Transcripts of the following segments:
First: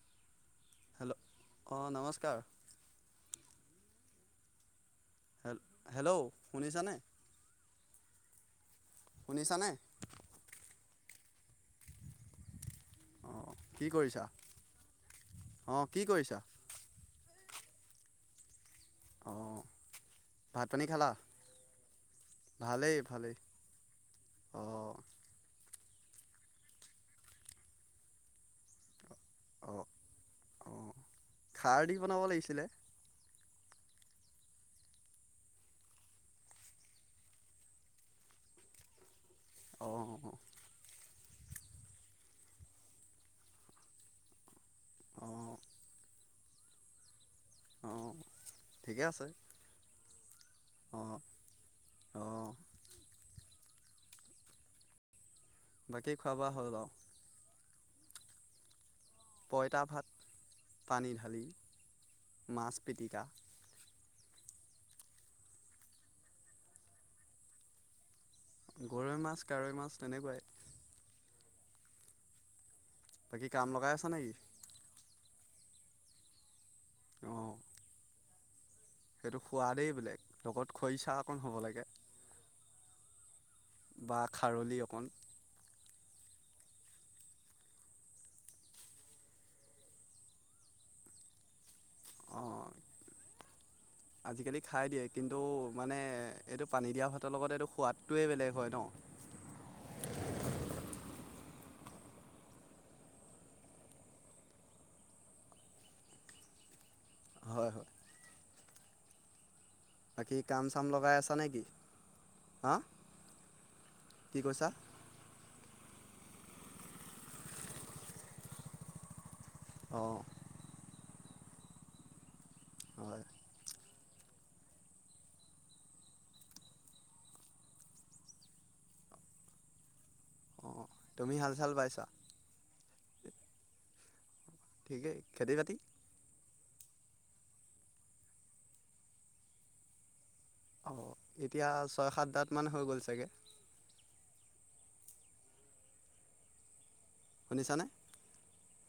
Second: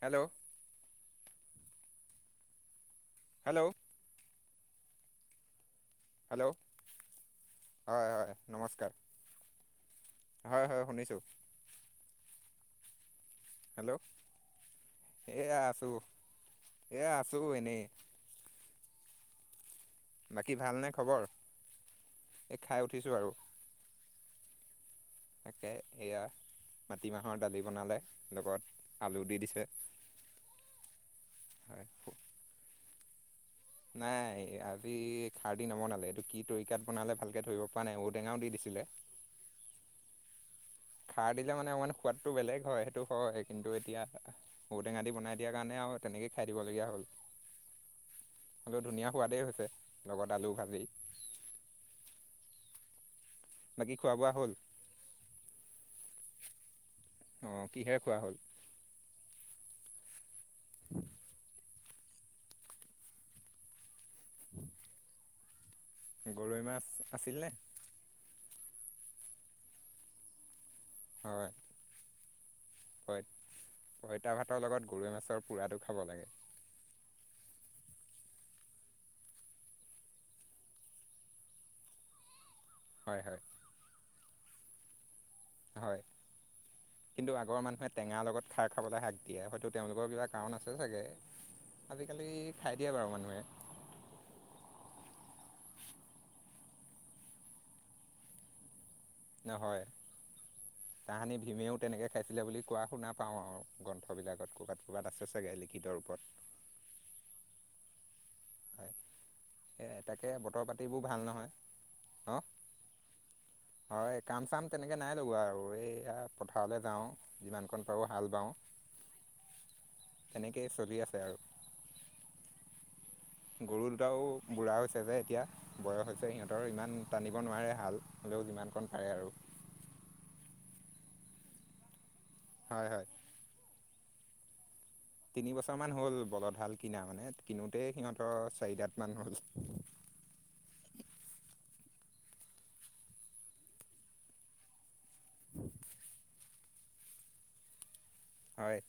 Hello hello অ নমস্কাৰ hello hello শুনিছা নে হয় হয় নমস্কাৰ শুনিছানে হয় [inaudible] অঁ কি হেল্ল' কৰিছা এয়া অঁ আছো কি কৰিছা এয়া আছো শোনে অঁ বাকী ভাত পানী ভালনে খালা খবৰ এই খাই ভালেই উঠিছোঁ ভালেই আৰু অঁ তাকে সেয়া মাটিমাহৰ দালি বনালে, লগত আলু দি দিছে, অঁ অঁ খাৰ হয়। দি বনাব লাগিছিলে নাই আজি খাৰ দি নবনালে, এইটো কি তৰিকাত বনালে ভালকে ধৰিব পৰা নাই, ঔটেঙাও দি দিছে। দিলে অ' অ'। খাৰ দিলে মানে অকমান সোৱাদটো বেলেগ হয়, সেইটো হয় কিন্তু এতিয়া, ঔটেঙা দি বনাই দিয়াৰ অঁ কাৰণে আৰু তেনেকেই খাই দিব লগীয়া হ'ল, অঁ হ'লেও ঠিকে ধুনীয়া আছে সোৱাদেই হৈছে। খালো ভালেই। অঁ অঁ বাকী খোৱা বোৱা হ'ল? বাকী খোৱা বোৱা হ'ল অ'। অ', কিহে খোৱা হ'ল? পঁইতা ভাত, পানী ঢালি, মাছ পিটিকা। [unintelligible] গৰৈ মাছ আছিলনে? গৰৈ মাছ, কাৱৈ মাছ তেনেকুৱাই। হয়, হয়, বাকী কাম লগাই আছা নেকি পঁইতা ভাতৰ লগত গৰৈ মাছৰ পুৰাটো খাব লাগে। অ'। সেইটো সোৱাদেই বেলেগ, লগত খৰিচা অকণ হ'ব লাগে। হয়, হয়। বা খাৰলি অকণ। হয়। কিন্তু আগৰ মানুহে টেঙাৰ লগত খাৰ খাবলৈ হাক দিয়ে, হয়তো তেওঁলোকৰ কিবা কাৰণ আছে চাগে। আজিকালি অঁ খাই দিয়ে বাৰু মানুহে। আজিকালি খাই দিয়ে কিন্তু মানে এইটো পানী দিয়া ভাতৰ লগত এইটো সোৱাদটোৱে বেলেগ হয় ন। নহয়। [unintelligible] তাহানি ভীমেও তেনেকৈ খাইছিলে বুলি কোৱা শুনা পাওঁ আৰু, গ্ৰন্থবিলাকত ক'ৰবাত, ক'ৰবাত আছে চাগে লিখিত ৰূপ [unintelligible] হয় বাকী তাকেহে বতৰ কাম চাম পাতিবোৰ লগাই ভাল আছা নহয়, নেকি অ'। হা হয়, কি কাম কৈছা চাম তেনেকে নাই লগোৱা আৰু এই এয়া, পথাৰলৈ যাওঁ, যিমানকণ পাৰোঁ হাল বাওঁ। অঁ তেনেকেই চলি আছে আৰু। হয় গৰু দুটাও বুঢ়া হৈছে যে এতিয়া বয়স হৈছে, সিহঁতৰ ইমান টানিব নোৱাৰে হাল, হ'লেও যিমান [unintelligible] আৰু। [unintelligible] অ', তুমি হাল-চাল বাইচা? হয়, হয়। ঠিকেই তিনি খেতি বাতি বছৰ মান হ'ল বলধ হাল কিনা মানে, কিনোতেই সিহঁতৰ চাৰিদাত মান হ'ল। অ', এতিয়া ছয় সাতদাত মান হৈ গ'ল চাগে। [unintelligible] শুনিছা নে? হয়।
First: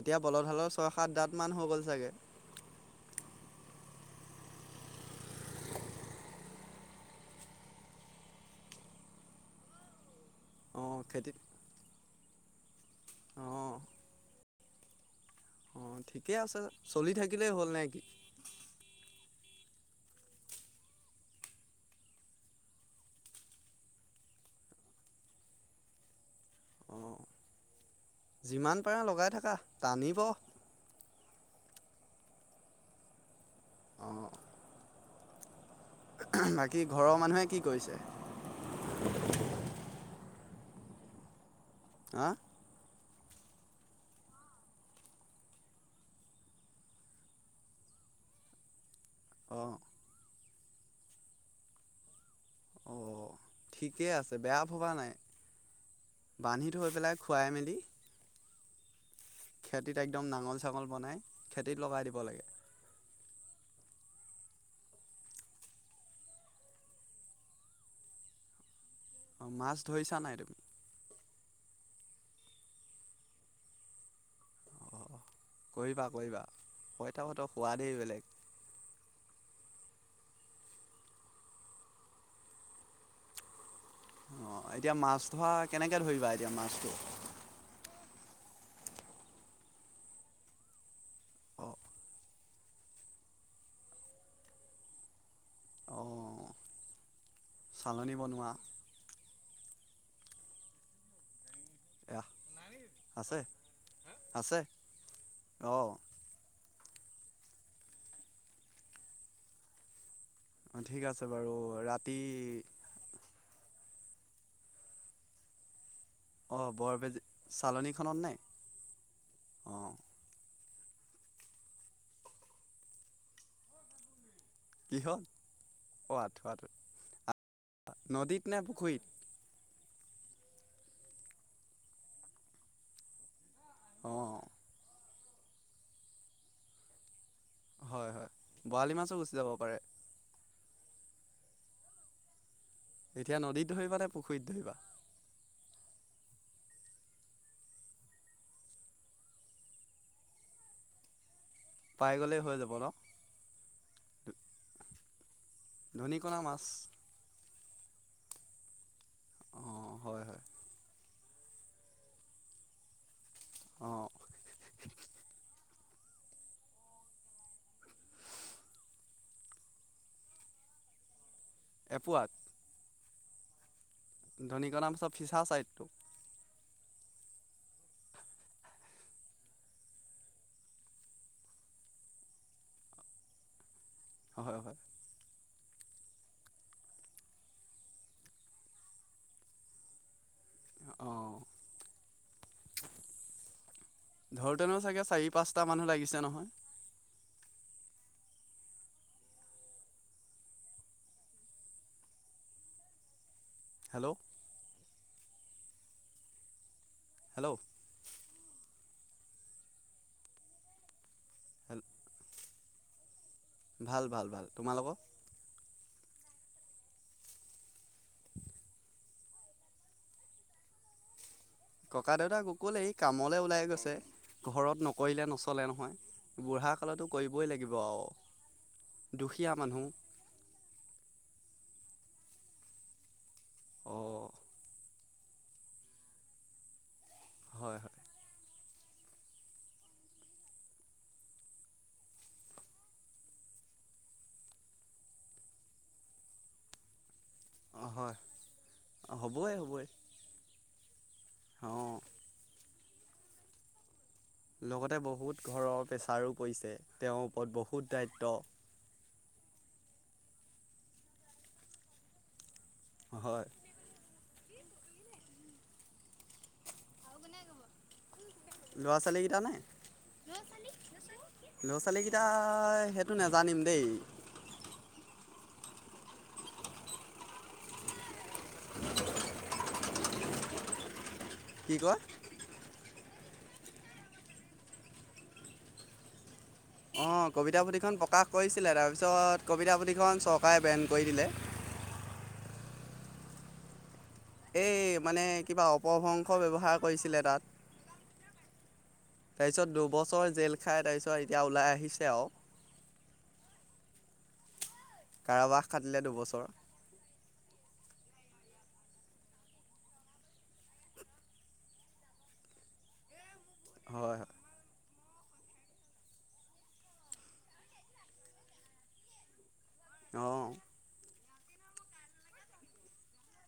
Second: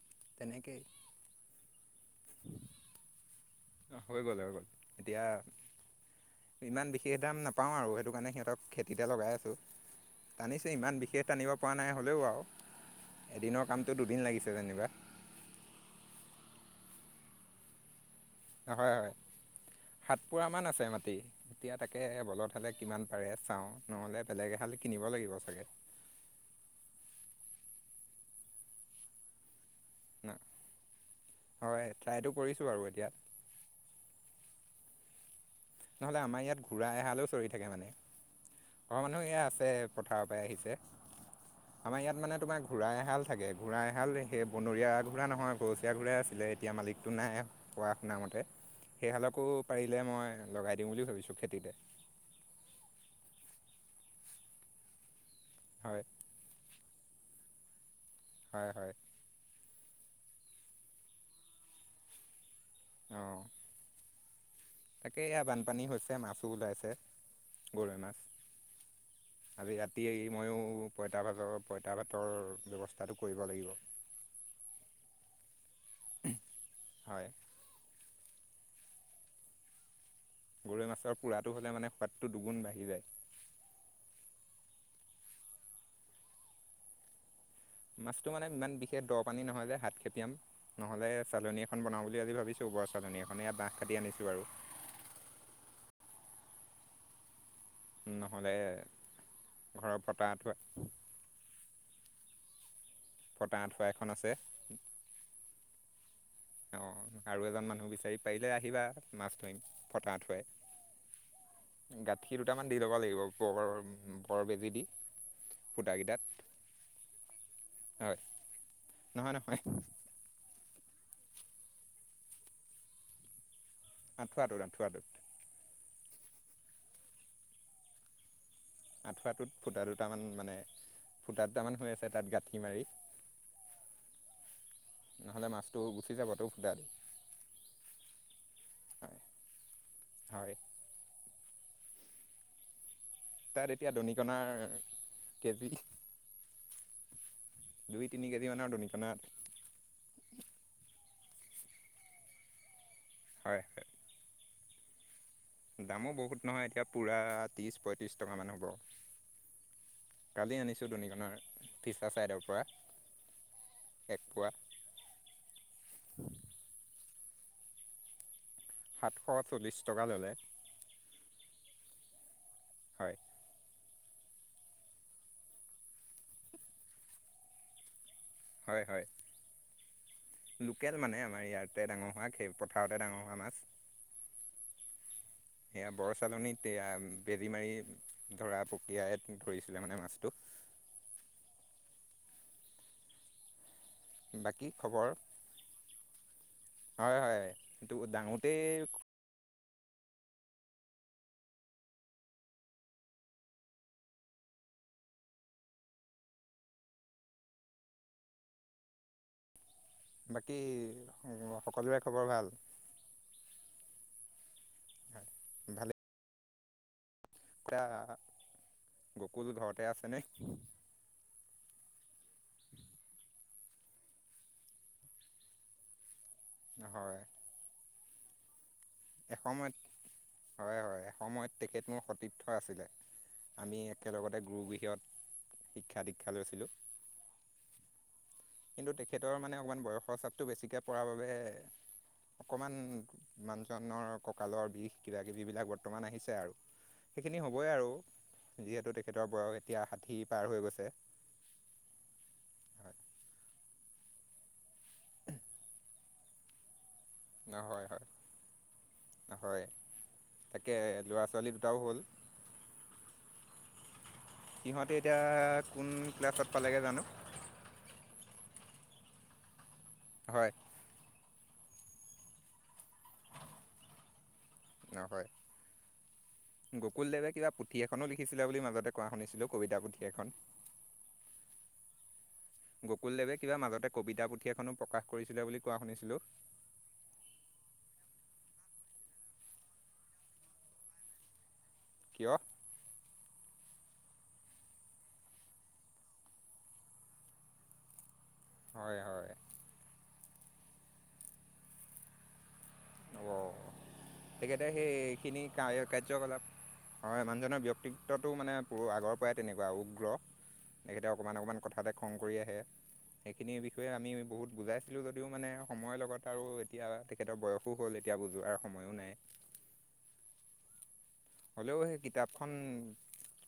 এতিয়া বলধহালৰ তেনেকেই ছয়-সাত দাত মান হৈ গ'ল চাগে। হৈ গ'ল হৈ গ'ল, এতিয়া ইমান বিশেষ দাম নাপাওঁ আৰু সেইটোকাৰণে সিহঁতক খেতিতে লগাই আছোঁ। টানিছে অঁ ইমান বিশেষ খেতিত টানিব পৰা নাই, হ'লেও আৰু এদিনৰ অঁ কামতো দুদিন লাগিছে যেনিবা। অঁ ঠিকে আছে, চলি থাকিলেই হ'ল নে কি? হয়, হয়। সাত পোৰা মান আছে মাটি। এতিয়া তাকে বলত হালে কিমান পাৰে চাওঁ নহ'লে বেলেগ এ কিনিব লাগিব চাগে। [unintelligible] অ', যিমান পাৰা লগাই থাকা টানিব। ন হয়, ট্ৰাইটো কৰিছোঁ আৰু অ', নহ'লে আমাৰ ইয়াত ঘোঁৰা ঘৰৰ এহালেও মানুহে চৰি কি থাকে মানে, কৰিছে ঘৰৰ মানুহ এইয়া আছে পথাৰৰ পৰাই আহিছে। আমাৰ ইয়াত হা মানে তোমাৰ ঘোঁৰা এহাল থাকে ঘোৰা এহাল সেই বনৰীয়া ঘূঁৰা নহয়, গৰচীয়া ঘূৰাই আছিলে। এতিয়া মালিকটো নাই। কোৱা শুনা মতে সেইহালকো অঁ পাৰিলে মই লগাই দিওঁ বুলি ভাবিছোঁ খেতিতে। অঁ ঠিকে আছে। বেয়া ভবা নাই হয় বান্ধি থৈ পেলাই খুৱাই মেলি হয়। হয়। খেতিত একদম নাঙল-চাঙল বনাই খেতিত লগাই দিব লাগে। আহঁ তাকে এয়া বানপানী হৈছে, মাছো ওলাইছে গৰৈ মাছ। অ' আৰু মাছ ৰাতিয়ে ধৰিছা নাই ময়ো তুমি প পঁইতা ভাতৰ পঁইতা ভাতৰ ব্যৱস্থাটো কৰিব লাগিব। কৰিবা কৰিবা পইটা হয় ভাতৰ সোৱাদেই বেলেগ। গৰৈ মাছৰ পোৰাটো হ'লে মানে সোৱাদটো দুগুণ বাঢ়ি যায়। আহ এতিয়া মাছ ধৰা, কেনেকে ধৰিবা এতিয়া মাছটো? মাছটো মানে ইমান বিশেষ দ' পানী নহয় যে, হাত খেপিয়াম। নহ'লে চালনী অ' এখন বনাওঁ বুলি আজি ভাবিছো। [unintelligible] বাহ কাটি আনিছো আৰু অঁ নহ'লে ঘৰৰ পতাঠ এয়া আছে ফটা আঁঠুৱা এখন আছে। অ' অ আৰু এজন মানুহ বিচাৰি, পাৰিলে আহিবা মাছ ধৰিম ফটা উঠুৱাই অ ঠিক আছে বাৰু ৰাতি দুটামান দি ল'ব লাগিব বৰ, বৰ বেজী দি সূটাকেইটাত আহ, বৰবেজ চালনীখনত নে? নহয় নহয় অ আঁঠুৱাটোত আঁঠুৱাটোত কিহত অ আঠুৱটো। নদীত নে পুখুৰীত? আঁঠুৱাটোত ফুটা দুটামান মানে, ফুটা দুটামান হৈ আছে তাত গাঁঠি মাৰি অঁ নহ'লে মাছটো গুচি যাবতে ফুটা দি হয়। হয়। বৰালি হয় মাছো গুচি যাব পাৰে। হয় এতিয়া নদীত তাত এতিয়া ধৰিবা নে পুখুৰীত দনিকণাৰ ধৰিবা কেজি দুই-তিনি কেগি মানৰ দনিকণ পাই গ'লেই হৈ যাব ন! হয় হয় দামো ধনিকণা বহুত মাছ নহয়, এতিয়া পুৰা ত্ৰিছ পঁয়ত্ৰিছ টকামান হ'ব। অঁ হয় হয় কালি আনিছোঁ দনিকনৰ ফিছা ছাইডৰ পৰা। অঁ এক পোৱা। সাতশ চল্লিছ টকা ল'লে। এপোৱাত? হয়। [unintelligible] হয়। হয়। লোকেল মানে আমাৰ ইয়াতে ডাঙৰ হোৱা। খেল পথাৰতে ডাঙৰ হোৱা মাছ। হয়। হয়। সেয়া বৰচালনীত এয়া বেজী মাৰি ধৰা প্ৰক্ৰিয়াই ধৰিছিলে মানে মাছটো অঁ বাকী ধৰোঁতেনো চাগে খবৰ চাৰি পাঁচটা মানুহ লাগিছে নহয় হয় হয় সেটো ডাঙোতেই হেল্ল' হেল্ল' বাকী হেল্ল' সকলোৰে খবৰ ভাল ভাল ভাল ভাল তোমালোক ভালে এতিয়া গকুল ঘৰতে আছে নে ককা দেউতাক গকুল এই কামলে ওলাই গৈছে ঘৰত নকৰিলে নচলে নহয় বুঢ়া কালতো হয় কৰিবই লাগিব আৰু দুখীয়া এসময়ত মানুহ হয় হয় এসময়ত তেখেত মোৰ সতীৰ্থ আছিলে আমি অঁ একেলগতে গুৰুগৃহত শিক্ষা দীক্ষা লৈছিলোঁ হয় হয় কিন্তু তেখেতৰ মানে অকমান বয়সৰ চাপটো বেছিকে পৰাৰ বাবে অকণমান মানুহজনৰ কঁকালৰ বিষ কিবাকিবিবিলাক বৰ্তমান আহিছে আৰু সেইখিনি হ'বই অঁ আৰু হয় যিহেতু তেখেতৰ হ'বই বয়স এতিয়া হ'বই ষাঠি পাৰ হৈ গৈছে অঁ লগতে বহুত ঘৰৰ প্ৰেছাৰো পৰিছে তেওঁৰ ওপৰত হয় হয় বহুত হয় দায়িত্ব হয় তাকে ল'ৰা ছোৱালী দুটাও হ'ল হয় সিহঁতে এতিয়া কোন ক্লাছত পালেগে জানো ল'ৰা ছোৱালীগিতা নে হয় ল'ৰা ছোৱালীগিতা সেইটো নাজানিম দেই গকুল দেৱে কিবা পুথি এখনো লি লিখিছিলে বুলি মাজতে কোৱা শুনিছিলো কবিতা পুথি এখন কি কয় গকুলদেৱে কিবা মাজতে কবিতা পুথি এখনো প্ৰকাশ কৰিছিলে বুলি কোৱা শুনিছিলো অ', কবিতা পুথিখন প্ৰকাশ কৰিছিলে তাৰপিছত কবিতা পুথিখন চৰকাৰে বেন কৰি দিলে কিয় এই মানে কিবা অপভ্বংশ ব্যৱহাৰ কৰিছিলে তাত হয় হয় তাৰপিছত দুবছৰ জেল খাই তাৰপিছত এতিয়া ওলাই আহিছে আৰু অ' তেখেতে সেইখিনি কাৰাবাস খাটিলে কাৰ্যকলাপ দুবছৰ হয় মানুজনৰ ব্যক্তি ব্যক্তিত্বটো মানে আগৰ পৰাই তেনেকুৱা উগ্ৰ তেখেতে অকণমান অকণমান কথাতে খং কৰি আহে সেইখিনিৰ বিষয়ে আমি হয় হয় বহুত বুজাইছিলো যদিও মানে সময়ৰ লগত আৰু এতিয়া তেখেতৰ বয়স বয়সো হ'ল এতিয়া বুজোৱাৰ সময়ো নাই অ', হ'লেও সেই কিতাপখন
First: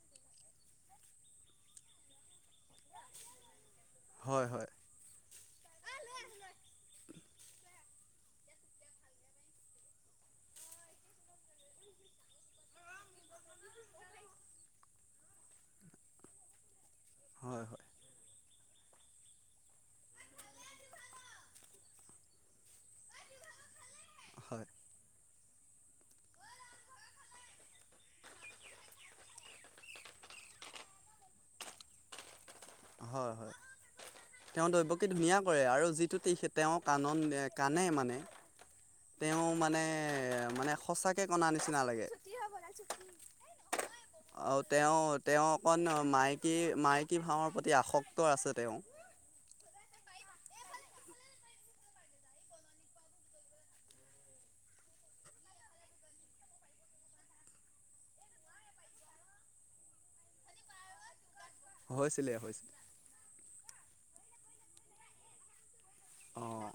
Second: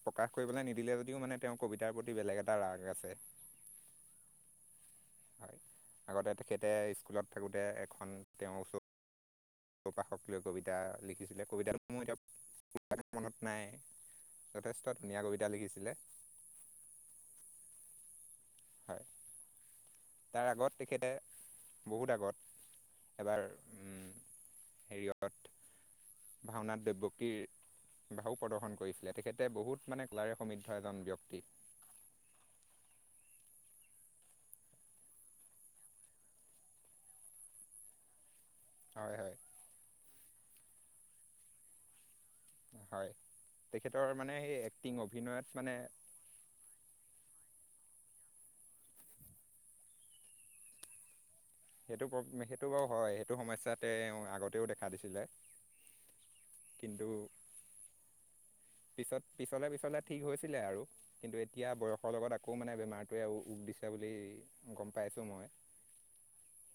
প্ৰকাশ কৰিবলৈ নিদিলে যদিও মানে তেওঁৰ কবিতাৰ প্ৰতি বেলেগ এটা ৰাগ আছে হয় হয় হয় আগতে তেখেতে স্কুলত থাকোঁতে এখন তেওঁৰ ওচৰত প্ৰকাশক লৈ কবিতা লিখিছিলে কবিতাটো মোৰ এতিয়া মনত নাই যথেষ্ট ধুনীয়া কবিতা লিখিছিলে হয় হয় হয় তাৰ আগত তেখেতে বহুত আগত এবাৰ হয় হেৰিয়ত ভাওনাত দৈৱকীৰ ভাও প্ৰদৰ্শন কৰিছিলে তেখেতে বহুত মানে কলাৰে সমৃদ্ধ এজন ব্যক্তি হয় হয়। তেওঁ দৈব্যকী ধুনীয়া কৰে আৰু যিটো তেওঁ কানন কানে মানে। হয় হয় তেওঁ মানে মানে সঁচাকে কনা নিচিনা লাগে। হয় তেখেতৰ মানে সেই অ', এক্টিং তেওঁ তেওঁ অভিনয়ত মানে অকণ মাইকী মাইকী ভাওঁৰ প্ৰতি আসক্ত আছে তেওঁ। সেইটো সেইটো বাৰু হয় সেইটো সমস্যাতে আগতেও দেখা দিছিলে কিন্তু পিছত পিছলে পিছলে ঠিক হৈছিলে আৰু কিন্তু এতিয়া বয়সৰ হৈছিলে লগত আকৌ হৈছিলে মানে বেমাৰটোৱে ৰোগ দিছে বুলি গম পাইছোঁ মই। অঁ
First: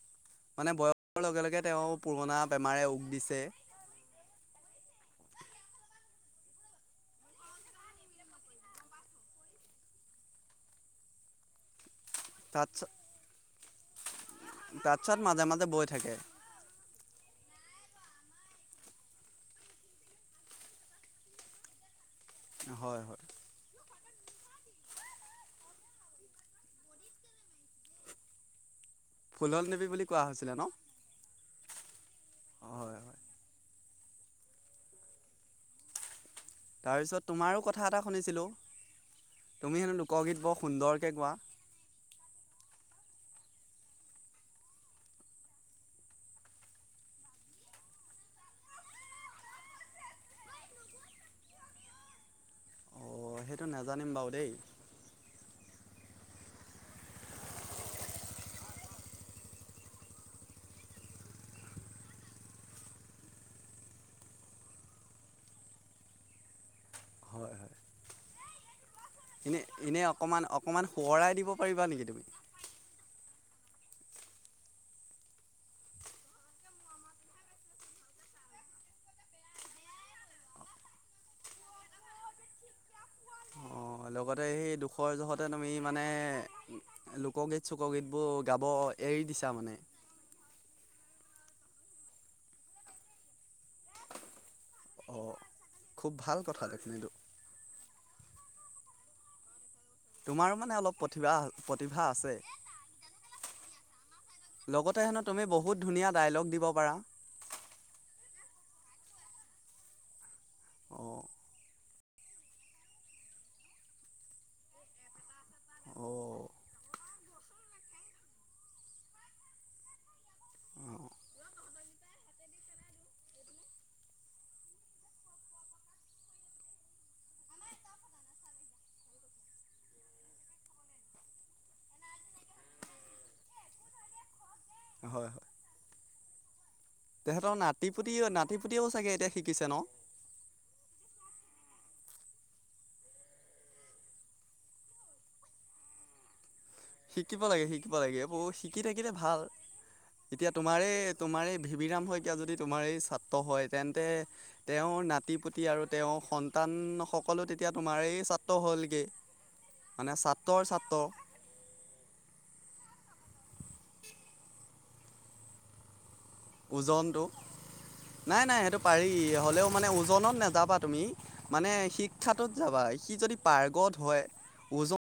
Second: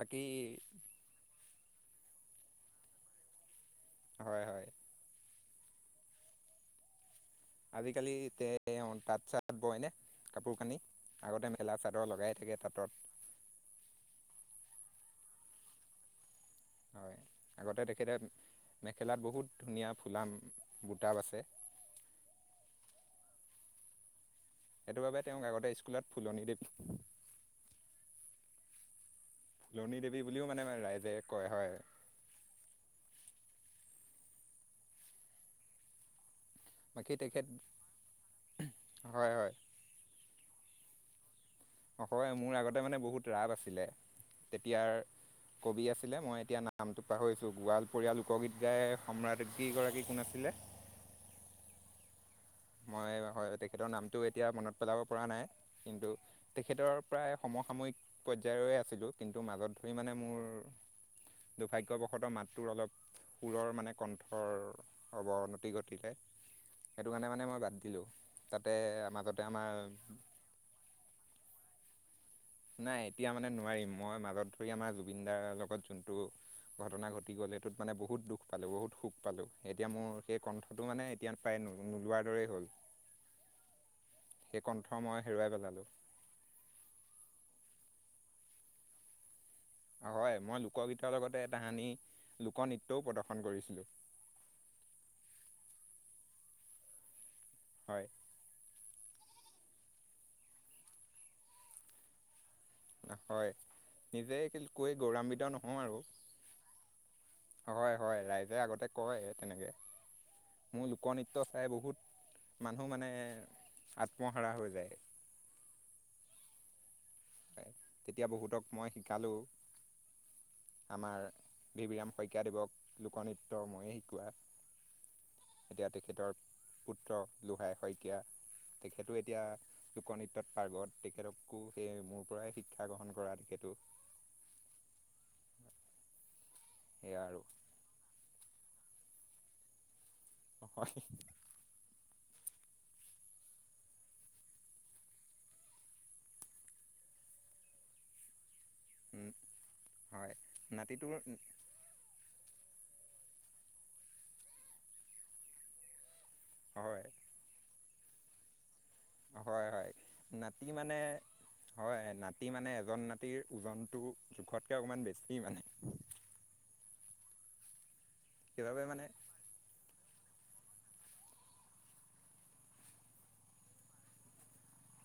বাকী মানে বয়সৰ লগে লগে তেওঁ পুৰণা বেমাৰে উক দিছে। হয় হয়। আজিকালি তে তাঁত চাত বয় নে কাপোৰ কানি আগতে মেখেলা চা লগাই থাকে তাঁত তাঁতত তাৰছত মাজে মাজে বৈ থাকে। হয় আগতে তেখেতে মেখেলাত বহুত ধুনীয়া ফুলা বুটা আছে। হয় হয়। সেইটো বাবে তেওঁক আগতে স্কুলত ফুলনি দিম ফুলল ফুলণী বুলি দেৱী কোৱা বুলিও হৈছিলে ন মানে ৰাইজে কয় হয়। হয় হয় বাকী তাৰপিছত তেখেত তোমাৰো কথা এটা শুনিছিলো হয় হয় তুমি হেনো লোকগীত বৰ সুন্দৰকৈ গোৱা। অক মোৰ আগতে মানে বহুত ৰাপ আছিলে তেতিয়াৰ কবি আছিলে মই এতিয়া নামটো পাহৰিছো গোৱালপৰীয়া লোকগীত গাই সম্ৰাজ্ঞি গৰাকী কোন আছিলে। হে। [inaudible] মই অঁ হয় সেইটো তেখেতৰ নাজানিম নামটো বাৰু এতিয়া দেই মনত পেলাব পৰা নাই কিন্তু তেখেতৰ প্ৰায় সমসাময়িক পৰ্যায়ৰে আছিলো কিন্তু মাজত ধৰি মানে মোৰ দুৰ্ভাগ্যবশতঃ মাতটোৰ অলপ সুৰৰ মানে কণ্ঠৰ অৱনতি ঘটিলে সেইটো কাৰনে মান হয় মই হয় বাদ দিলোঁ তাতে মাজতে এনেই আমাৰ এনেই অকণমান অকণমান সোঁৱৰাই দিব পাৰিবা নেকি তুমি নাই এতিয়া মানে নোৱাৰিম মই মাজত ধৰি আমাৰ জুবিন দাৰ লগত যোনটো ঘটনা ঘটি গ'ল সেইটোত মানে বহুত দুখ পালো বহুত শোক পালো এতিয়া মোৰ সেই কণ্ঠটো মানে এতিয়া প্ৰায় নোলোৱাৰ দৰেই হ'ল। অ', লগতে সেই কণ্ঠ দুখৰ মই জহতে হেৰুৱাই তুমি পেলালোঁ মানে লোকগীত চক গীত বোৰ গাব এৰি দিছা মানে। হয় মই লোকগীতৰ লগতে তাহানি লোকনৃত্যও প্ৰদৰ্শন কৰিছিলো। অ', খুব ভাল কথা দেখোন এইতো হয় তোমাৰো মানে অলপ প্ৰতিভা প্ৰতিভা আছে। নহয় নিজে কৈ লগতে হেনো তুমি গৌৰাান্বিত নহওঁ বহুত আৰু। ধুনীয়া ডায়লগ দিব পাৰা হয় হয় ৰাইজে আগতে কয় তেনেকৈ মোৰ অ' লোকনৃত্য চাই বহুত মানুহ মানে আত্মহাৰা হৈ যায়। অ'। তেতিয়া বহুতক মই শিকালোঁ। অ' আমাৰ ভিভিৰাম শইকীয়াদেৱক লোকনৃত্য ময়ে শিকোৱা। এতিয়া তেখেতৰ পুত্ৰ লোহাই শইকীয়া তেখেতো এতিয়া লোকনৃত্যত পাৰ্গত তেখেতকো সেই মোৰ পৰাই শিক্ষা গ্ৰহণ কৰা তেখেতো। হয় হয়। সেয়া আৰু তেহেতৰ নাতিপুতি নাতিপুতিও চাগে এতিয়া শিকিছে ন'। [inaudible] শিকিব লাগে শিকিবা লাগে বৌ শ থাকি থাকিতে হয় ভাল হয় এতিয়া তোমাৰেই নাতিটোৰ তোমাৰেই ভিভিৰাম শইকীয়া যদি তোমাৰ এই ছাত্ৰ হয় তেন্তে তেওঁৰ নাতি পুতি আৰু তেওঁ সন্তান হয় সকলো তেতিয়া তোমাৰ এই ছাত্ৰ হ'ল হয় হয় মানে নাতি ছাত্ৰৰ মানে ছাত্ৰ হয় নাতি মানে এজন নাতিৰ ওজনটো জোখতকে অকমান বেছি মানে ওজনতটো নাই, নাই সেইটো সেইবাবে মানে পাৰি হ'লেও মানে ওজনত নাযাবা তুমি মানে শিক্ষাত যাবা সি যদি পাৰ্গত হয় ওজন